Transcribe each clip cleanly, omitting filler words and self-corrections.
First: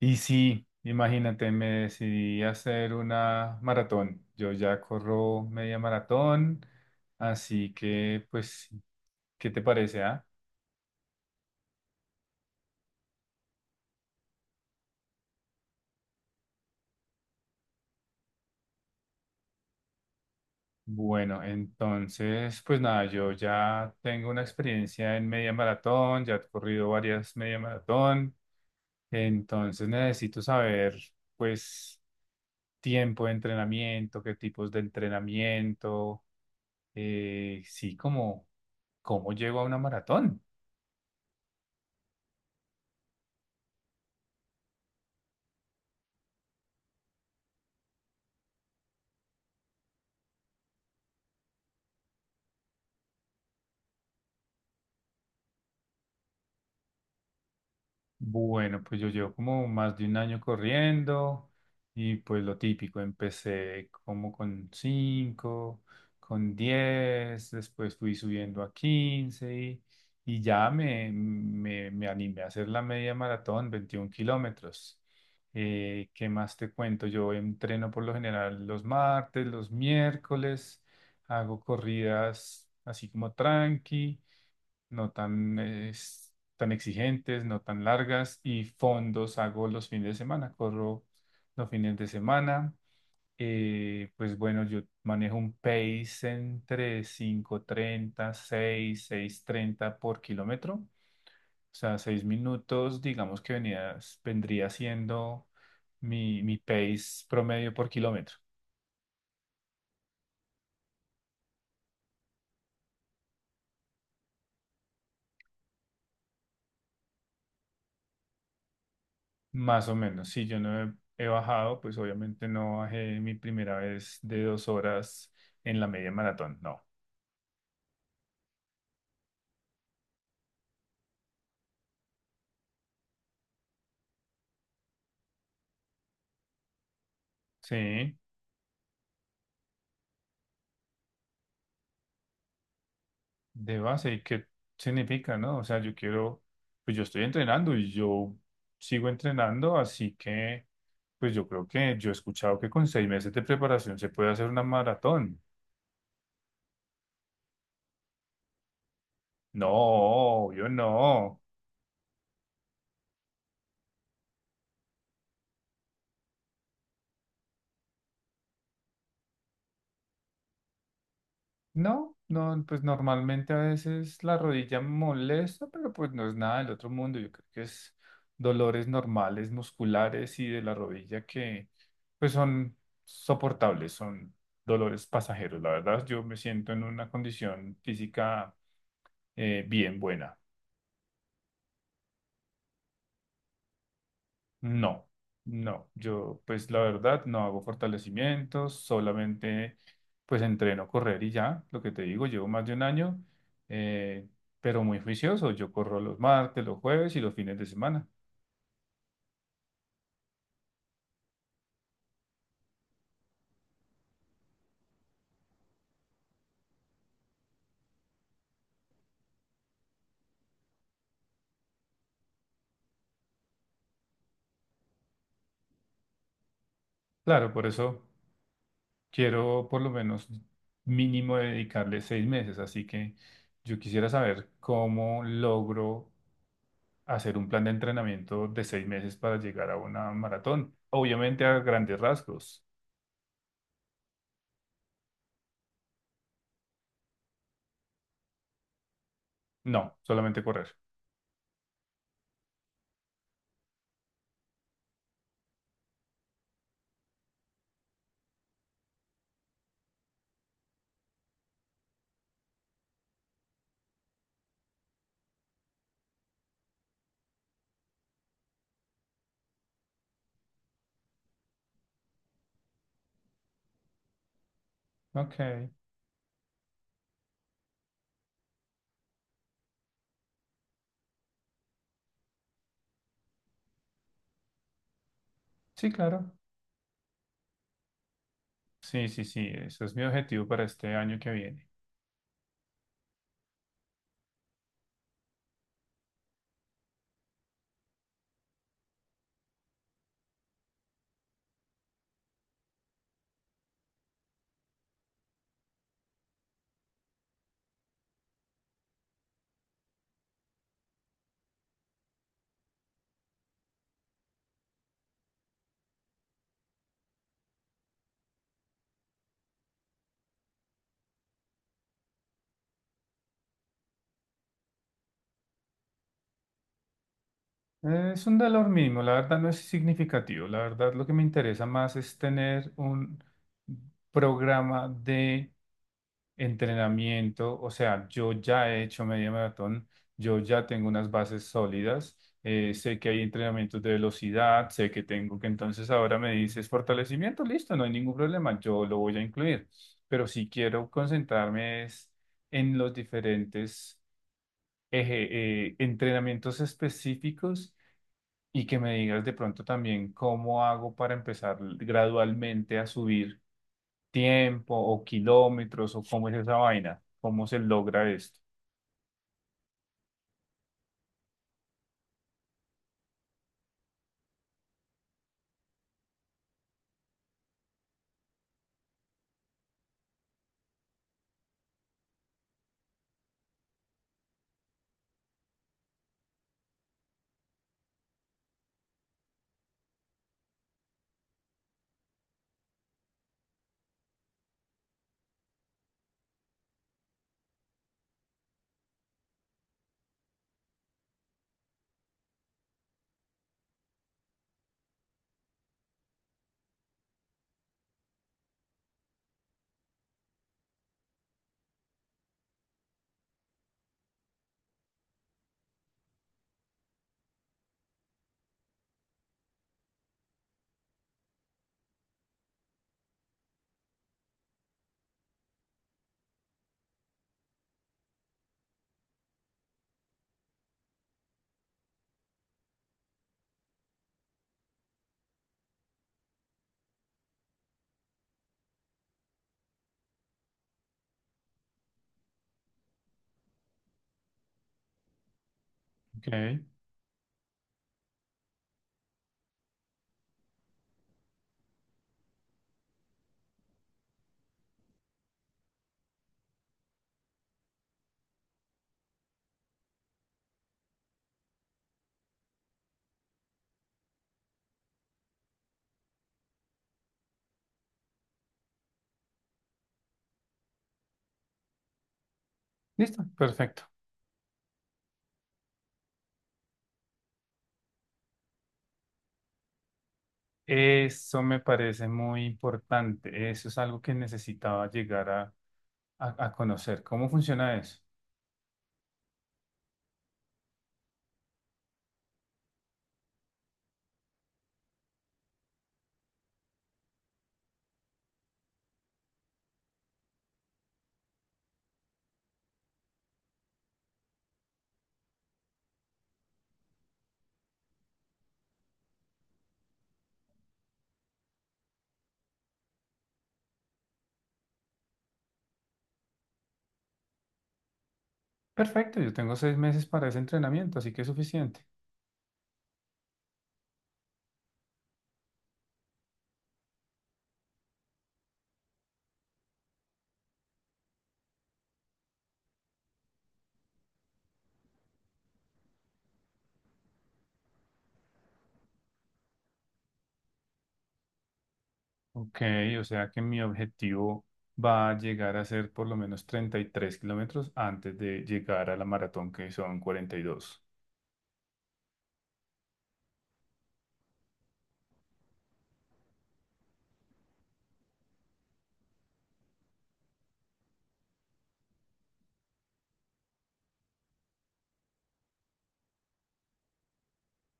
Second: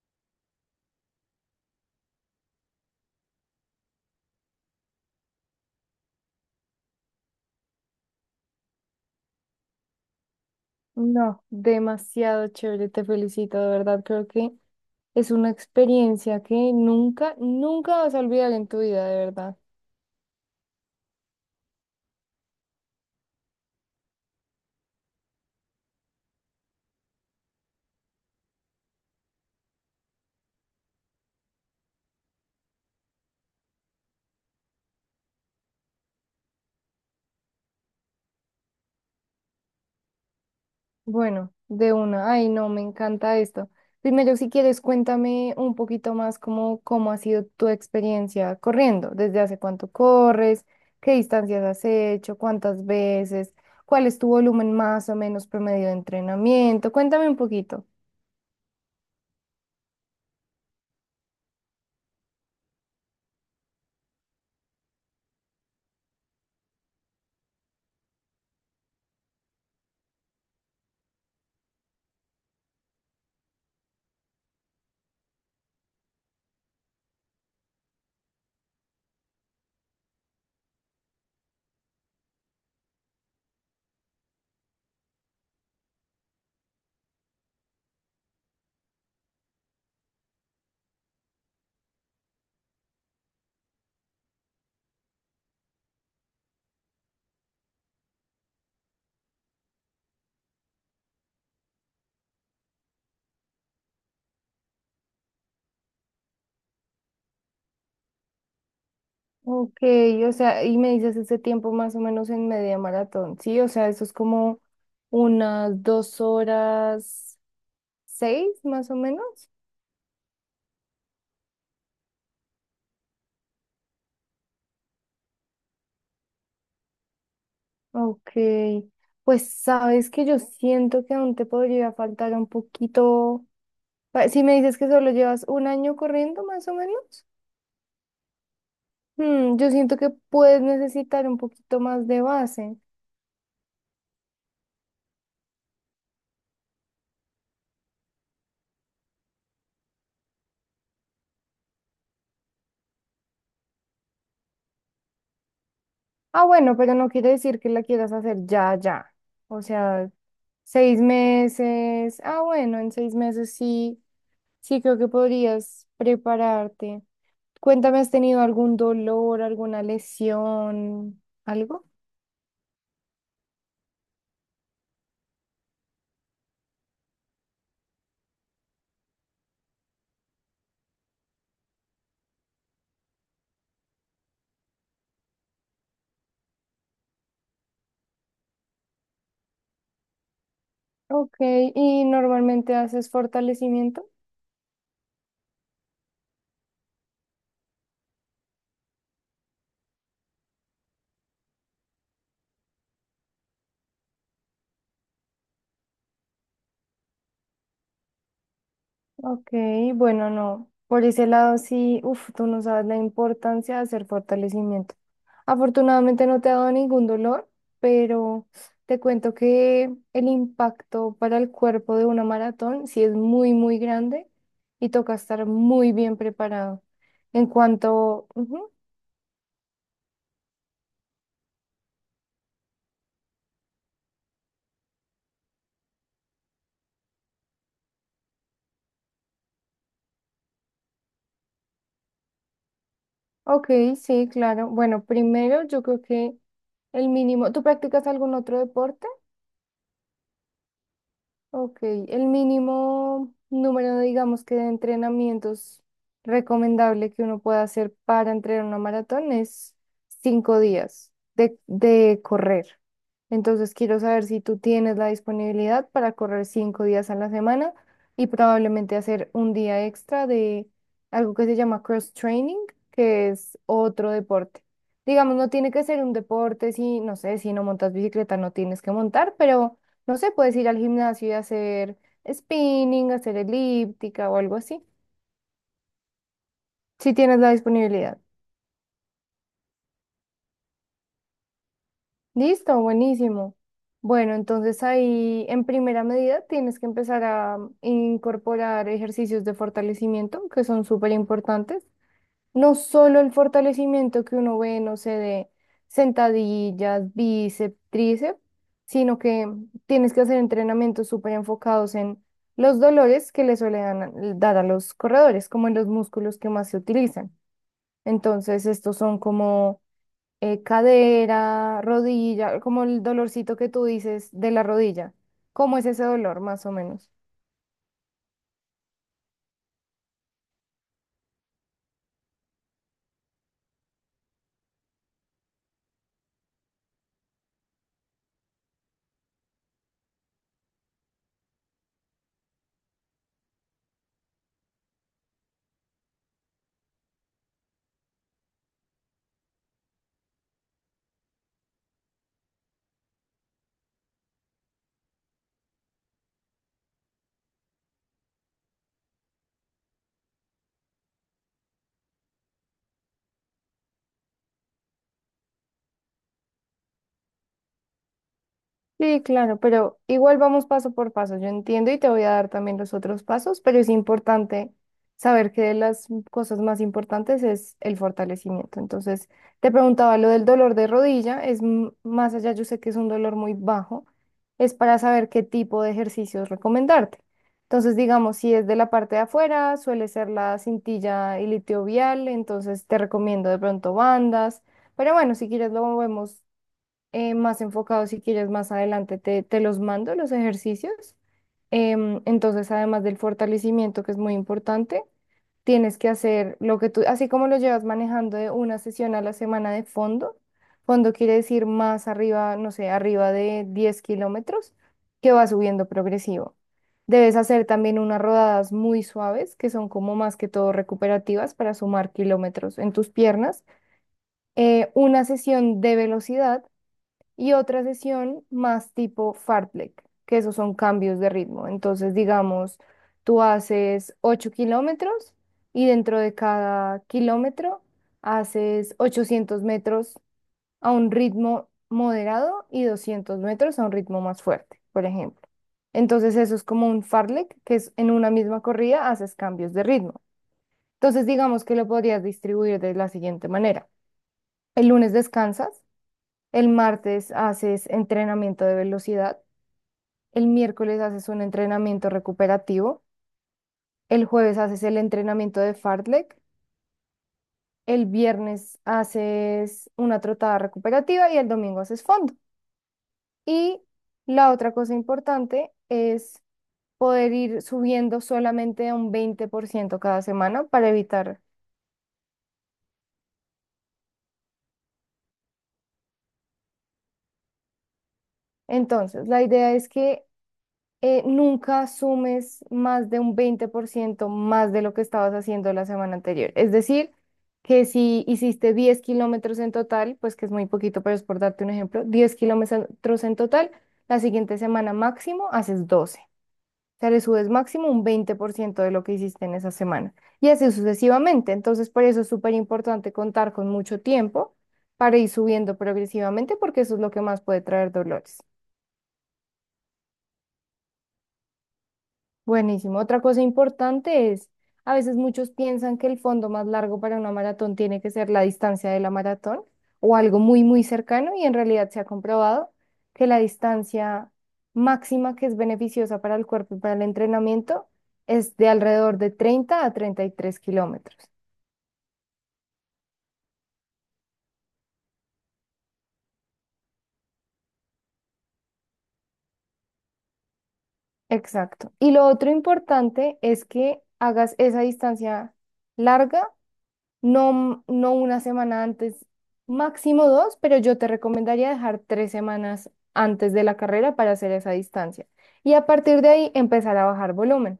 Y sí, imagínate, me decidí a hacer una maratón. Yo ya corro media maratón, así que, pues, ¿qué te parece, ah? No, demasiado chévere, te felicito, de verdad, creo que es una experiencia que nunca, nunca vas a olvidar en tu vida, de verdad. Bueno, entonces, pues nada, yo ya tengo una experiencia en media maratón, ya he corrido varias media maratón, entonces necesito saber, pues, tiempo de entrenamiento, qué tipos de entrenamiento, sí, cómo llego a una maratón. Bueno, de una, ay, no, me encanta esto. Primero, si quieres, cuéntame un poquito más cómo ha sido tu experiencia corriendo, desde hace cuánto corres, qué distancias has hecho, cuántas veces, cuál es tu volumen más o menos promedio de entrenamiento, cuéntame un poquito. Bueno, pues yo llevo como más de un año corriendo y pues lo típico, empecé como con 5, con 10, después fui subiendo a 15 y ya me animé a hacer la media maratón, 21 kilómetros. ¿Qué más te cuento? Yo entreno por lo general los martes, los miércoles, hago corridas así como tranqui no tan exigentes, no tan largas y fondos hago los fines de semana, corro los fines de semana. Pues bueno, yo manejo un pace entre 5:30 seis treinta por kilómetro. O sea, 6 minutos, digamos que vendría siendo mi pace promedio por kilómetro. Ok, o sea, y me dices ese tiempo más o menos en media maratón, ¿sí? O sea, eso es como unas 2 horas 6 más o menos. Más o menos, sí, yo no he bajado, pues obviamente no bajé mi primera vez de 2 horas en la media maratón, no. Ok, pues sabes que yo siento que aún te podría faltar un poquito. Si me dices que solo llevas un año corriendo más o menos, Sí, yo siento que puedes necesitar un poquito más de base. de base, ¿y qué significa, no? O sea, yo quiero, pues yo estoy entrenando y yo sigo entrenando, así que, pues yo creo que yo he escuchado que con 6 meses de preparación se puede hacer una maratón. Ah, bueno, pero no quiere decir que la quieras hacer ya, ya. O sea, No, yo seis no. meses. Ah, bueno, en 6 meses sí, sí creo que podrías prepararte. Cuéntame, ¿has tenido algún dolor, alguna lesión, algo? No, no, pues normalmente a veces la rodilla molesta, pero pues no es nada del otro mundo. Yo creo que es dolores normales, musculares y de la rodilla que pues son soportables, son dolores pasajeros. La verdad, yo me siento en una condición física bien buena. Ok, ¿y normalmente haces fortalecimiento? No, no, yo pues la verdad no hago fortalecimientos, solamente pues entreno correr y ya, lo que te digo, llevo más de un año, eh, pero muy juicioso, yo corro los martes, los jueves y los fines de semana. Ok, bueno, no. Por ese lado sí, uff, tú no sabes la importancia de hacer fortalecimiento. Afortunadamente no te ha dado ningún dolor, pero te cuento que el impacto para el cuerpo de una maratón sí es muy, muy grande y toca estar muy bien preparado. Claro, por eso Ujú. quiero por lo menos mínimo dedicarle 6 meses, así que yo quisiera saber cómo logro hacer un plan de entrenamiento de 6 meses para llegar a una maratón, obviamente a grandes rasgos. Ok, sí, claro. Bueno, primero yo creo que el mínimo... ¿Tú practicas algún otro deporte? No, solamente correr. Ok, el mínimo número, digamos que de entrenamientos recomendable que uno pueda hacer para entrenar una maratón es 5 días de correr. Entonces quiero saber si tú tienes la disponibilidad para correr 5 días a la semana y probablemente hacer un día extra de algo que se llama cross training, que es otro deporte. Digamos, no Ok. tiene que ser un deporte si, no sé, si no montas bicicleta, no tienes que montar, pero no sé, puedes ir al gimnasio y hacer spinning, hacer elíptica o algo así, Sí, claro. si tienes la disponibilidad. Sí, sí, sí, eso es mi objetivo para este año que viene. Listo, buenísimo. Bueno, entonces ahí en primera medida tienes que empezar a incorporar ejercicios de fortalecimiento que son súper importantes. No solo el fortalecimiento que uno ve, no sé, de sentadillas, bíceps, tríceps, sino que tienes que hacer entrenamientos súper enfocados en los dolores que le suelen dar a los corredores, como en los músculos que más se utilizan. Entonces, estos son como cadera, rodilla, como el dolorcito que tú dices de la rodilla. ¿Cómo es ese dolor, más o menos? Es un valor mínimo, la verdad no es significativo. La verdad lo que me interesa más es tener un programa de entrenamiento. O sea, yo ya he hecho media maratón, yo ya tengo unas bases sólidas, sé que hay entrenamientos de velocidad, sé que tengo que entonces ahora me dices fortalecimiento, listo, no hay ningún problema, yo lo voy a incluir. Pero si quiero concentrarme es en los diferentes eje- entrenamientos específicos y que me digas de pronto también cómo hago para empezar gradualmente a subir tiempo o kilómetros o cómo es esa vaina, cómo se logra esto. Sí, claro, pero igual vamos paso por paso. Yo entiendo y te voy a dar también los otros pasos, pero es importante saber que de las cosas más importantes es el fortalecimiento. Entonces, te preguntaba lo del dolor de rodilla, es más allá, yo sé que es un dolor muy bajo, es para saber qué tipo de ejercicios recomendarte. Entonces, digamos, si es de la parte de afuera, suele ser la cintilla iliotibial, entonces te recomiendo de pronto bandas, pero bueno, si quieres lo vemos más enfocados, si quieres más adelante te los mando, los ejercicios. Entonces, además del fortalecimiento, que es muy importante, tienes que hacer lo que tú, así como lo llevas manejando de una sesión a la semana de fondo, fondo quiere decir más arriba, no sé, arriba de 10 kilómetros, que va subiendo progresivo. Debes hacer también unas rodadas muy suaves, que son como más que todo recuperativas para sumar kilómetros en tus piernas. Una sesión de velocidad y otra sesión más tipo fartlek, que esos son cambios de ritmo. Entonces, digamos, tú haces 8 kilómetros y dentro de cada kilómetro haces 800 metros a un ritmo moderado y 200 metros a un ritmo más fuerte, por ejemplo. Ok, Entonces, eso es como un fartlek, que es en una misma corrida haces cambios de ritmo. Entonces, digamos que lo podrías distribuir de la siguiente manera. El lunes descansas. El martes haces entrenamiento de velocidad, el miércoles haces un entrenamiento recuperativo, el jueves haces el entrenamiento de fartlek, el viernes haces una trotada recuperativa y el domingo haces fondo. listo, Y perfecto. la otra cosa importante es poder ir subiendo solamente un 20% cada semana para evitar. Eso me parece muy importante. Eso es algo que necesitaba llegar a conocer. ¿Cómo funciona eso? Entonces, la idea es que nunca sumes más de un 20% más de lo que estabas haciendo la semana anterior. Es decir, que si hiciste 10 kilómetros en total, pues que es muy poquito, pero es por darte un ejemplo, 10 kilómetros en total, la siguiente semana máximo haces 12. O sea, le subes máximo un 20% de lo que hiciste en esa semana. Y así sucesivamente. Entonces, por eso es súper importante contar con mucho tiempo para ir subiendo progresivamente, porque eso es lo que más puede traer dolores. Perfecto, yo tengo 6 meses para ese entrenamiento, así que es suficiente. Buenísimo. Otra cosa importante es, a veces muchos piensan que el fondo más largo para una maratón tiene que ser la distancia de la maratón o algo muy, muy cercano y en realidad se ha comprobado que la distancia máxima que es beneficiosa para el cuerpo y para el entrenamiento es de alrededor de 30 a 33 kilómetros. Ok, o sea que mi objetivo va a llegar a ser por lo menos 33 kilómetros antes de llegar a la maratón, que son 42. Exacto. Y lo otro importante es que hagas esa distancia larga. No, no una semana antes, máximo dos, pero yo te recomendaría dejar 3 semanas antes de la carrera para hacer esa distancia. Y a partir de ahí empezar a bajar volumen.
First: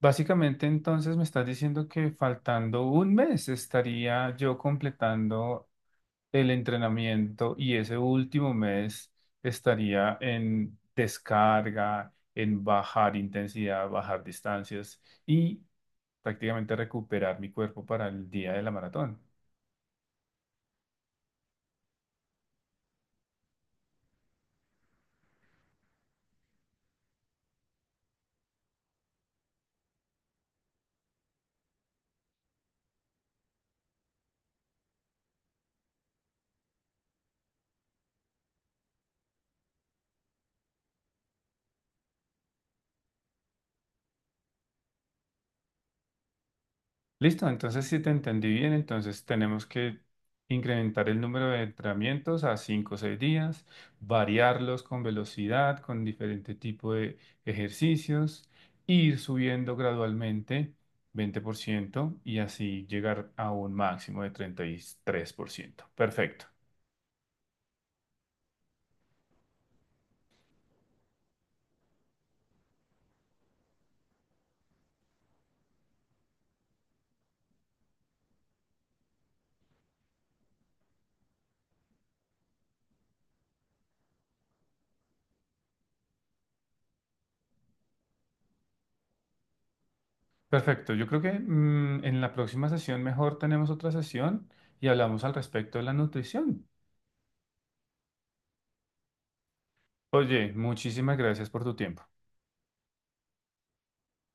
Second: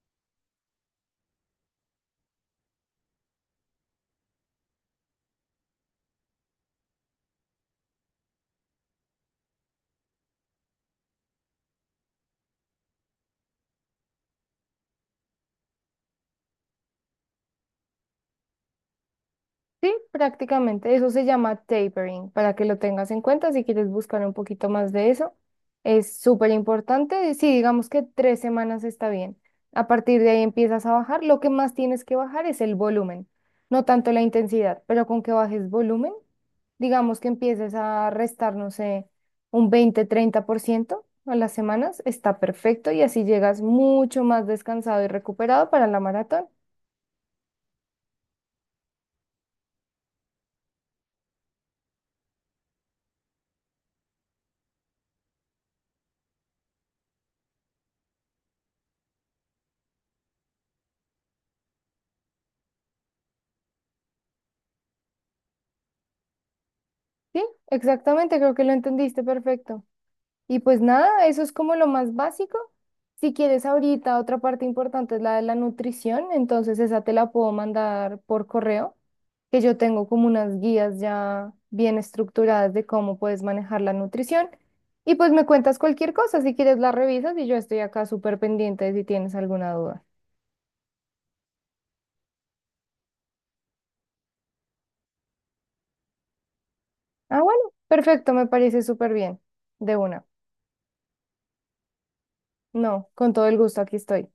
Básicamente, entonces me estás diciendo que faltando un mes estaría yo completando el entrenamiento y ese último mes estaría en descarga, en bajar intensidad, bajar distancias y prácticamente recuperar mi cuerpo para el día de la maratón. Sí, prácticamente. Eso se llama tapering, para que lo tengas en cuenta si quieres buscar un poquito más de eso. Es súper importante. Sí, digamos que 3 semanas está bien. A partir de ahí empiezas a bajar. Lo que más tienes que bajar es el volumen, no tanto la intensidad, pero con que bajes volumen, digamos que empieces a restar, no sé, un 20, 30% a las semanas, está perfecto y así llegas mucho más descansado y recuperado para la maratón. Listo, entonces si te entendí bien, entonces tenemos que incrementar el número de entrenamientos a 5 o 6 días, variarlos con velocidad, con diferente tipo de ejercicios, ir subiendo gradualmente 20% y así llegar a un máximo de 33%. Perfecto, Sí, exactamente, creo que lo entendiste perfecto. Y pues nada, eso es como lo más básico. Si quieres ahorita, otra parte importante es la de la nutrición, entonces esa te la puedo mandar por correo, que yo tengo como unas guías ya bien estructuradas de cómo puedes manejar la nutrición. Y pues me cuentas cualquier cosa, si quieres la revisas y yo estoy acá súper pendiente de si tienes alguna duda. perfecto. Yo creo que en la próxima sesión mejor tenemos otra sesión y hablamos al respecto de la nutrición. Ah, bueno, perfecto, me parece súper bien. De una. Oye, muchísimas gracias por tu tiempo. No, con todo el gusto, aquí estoy.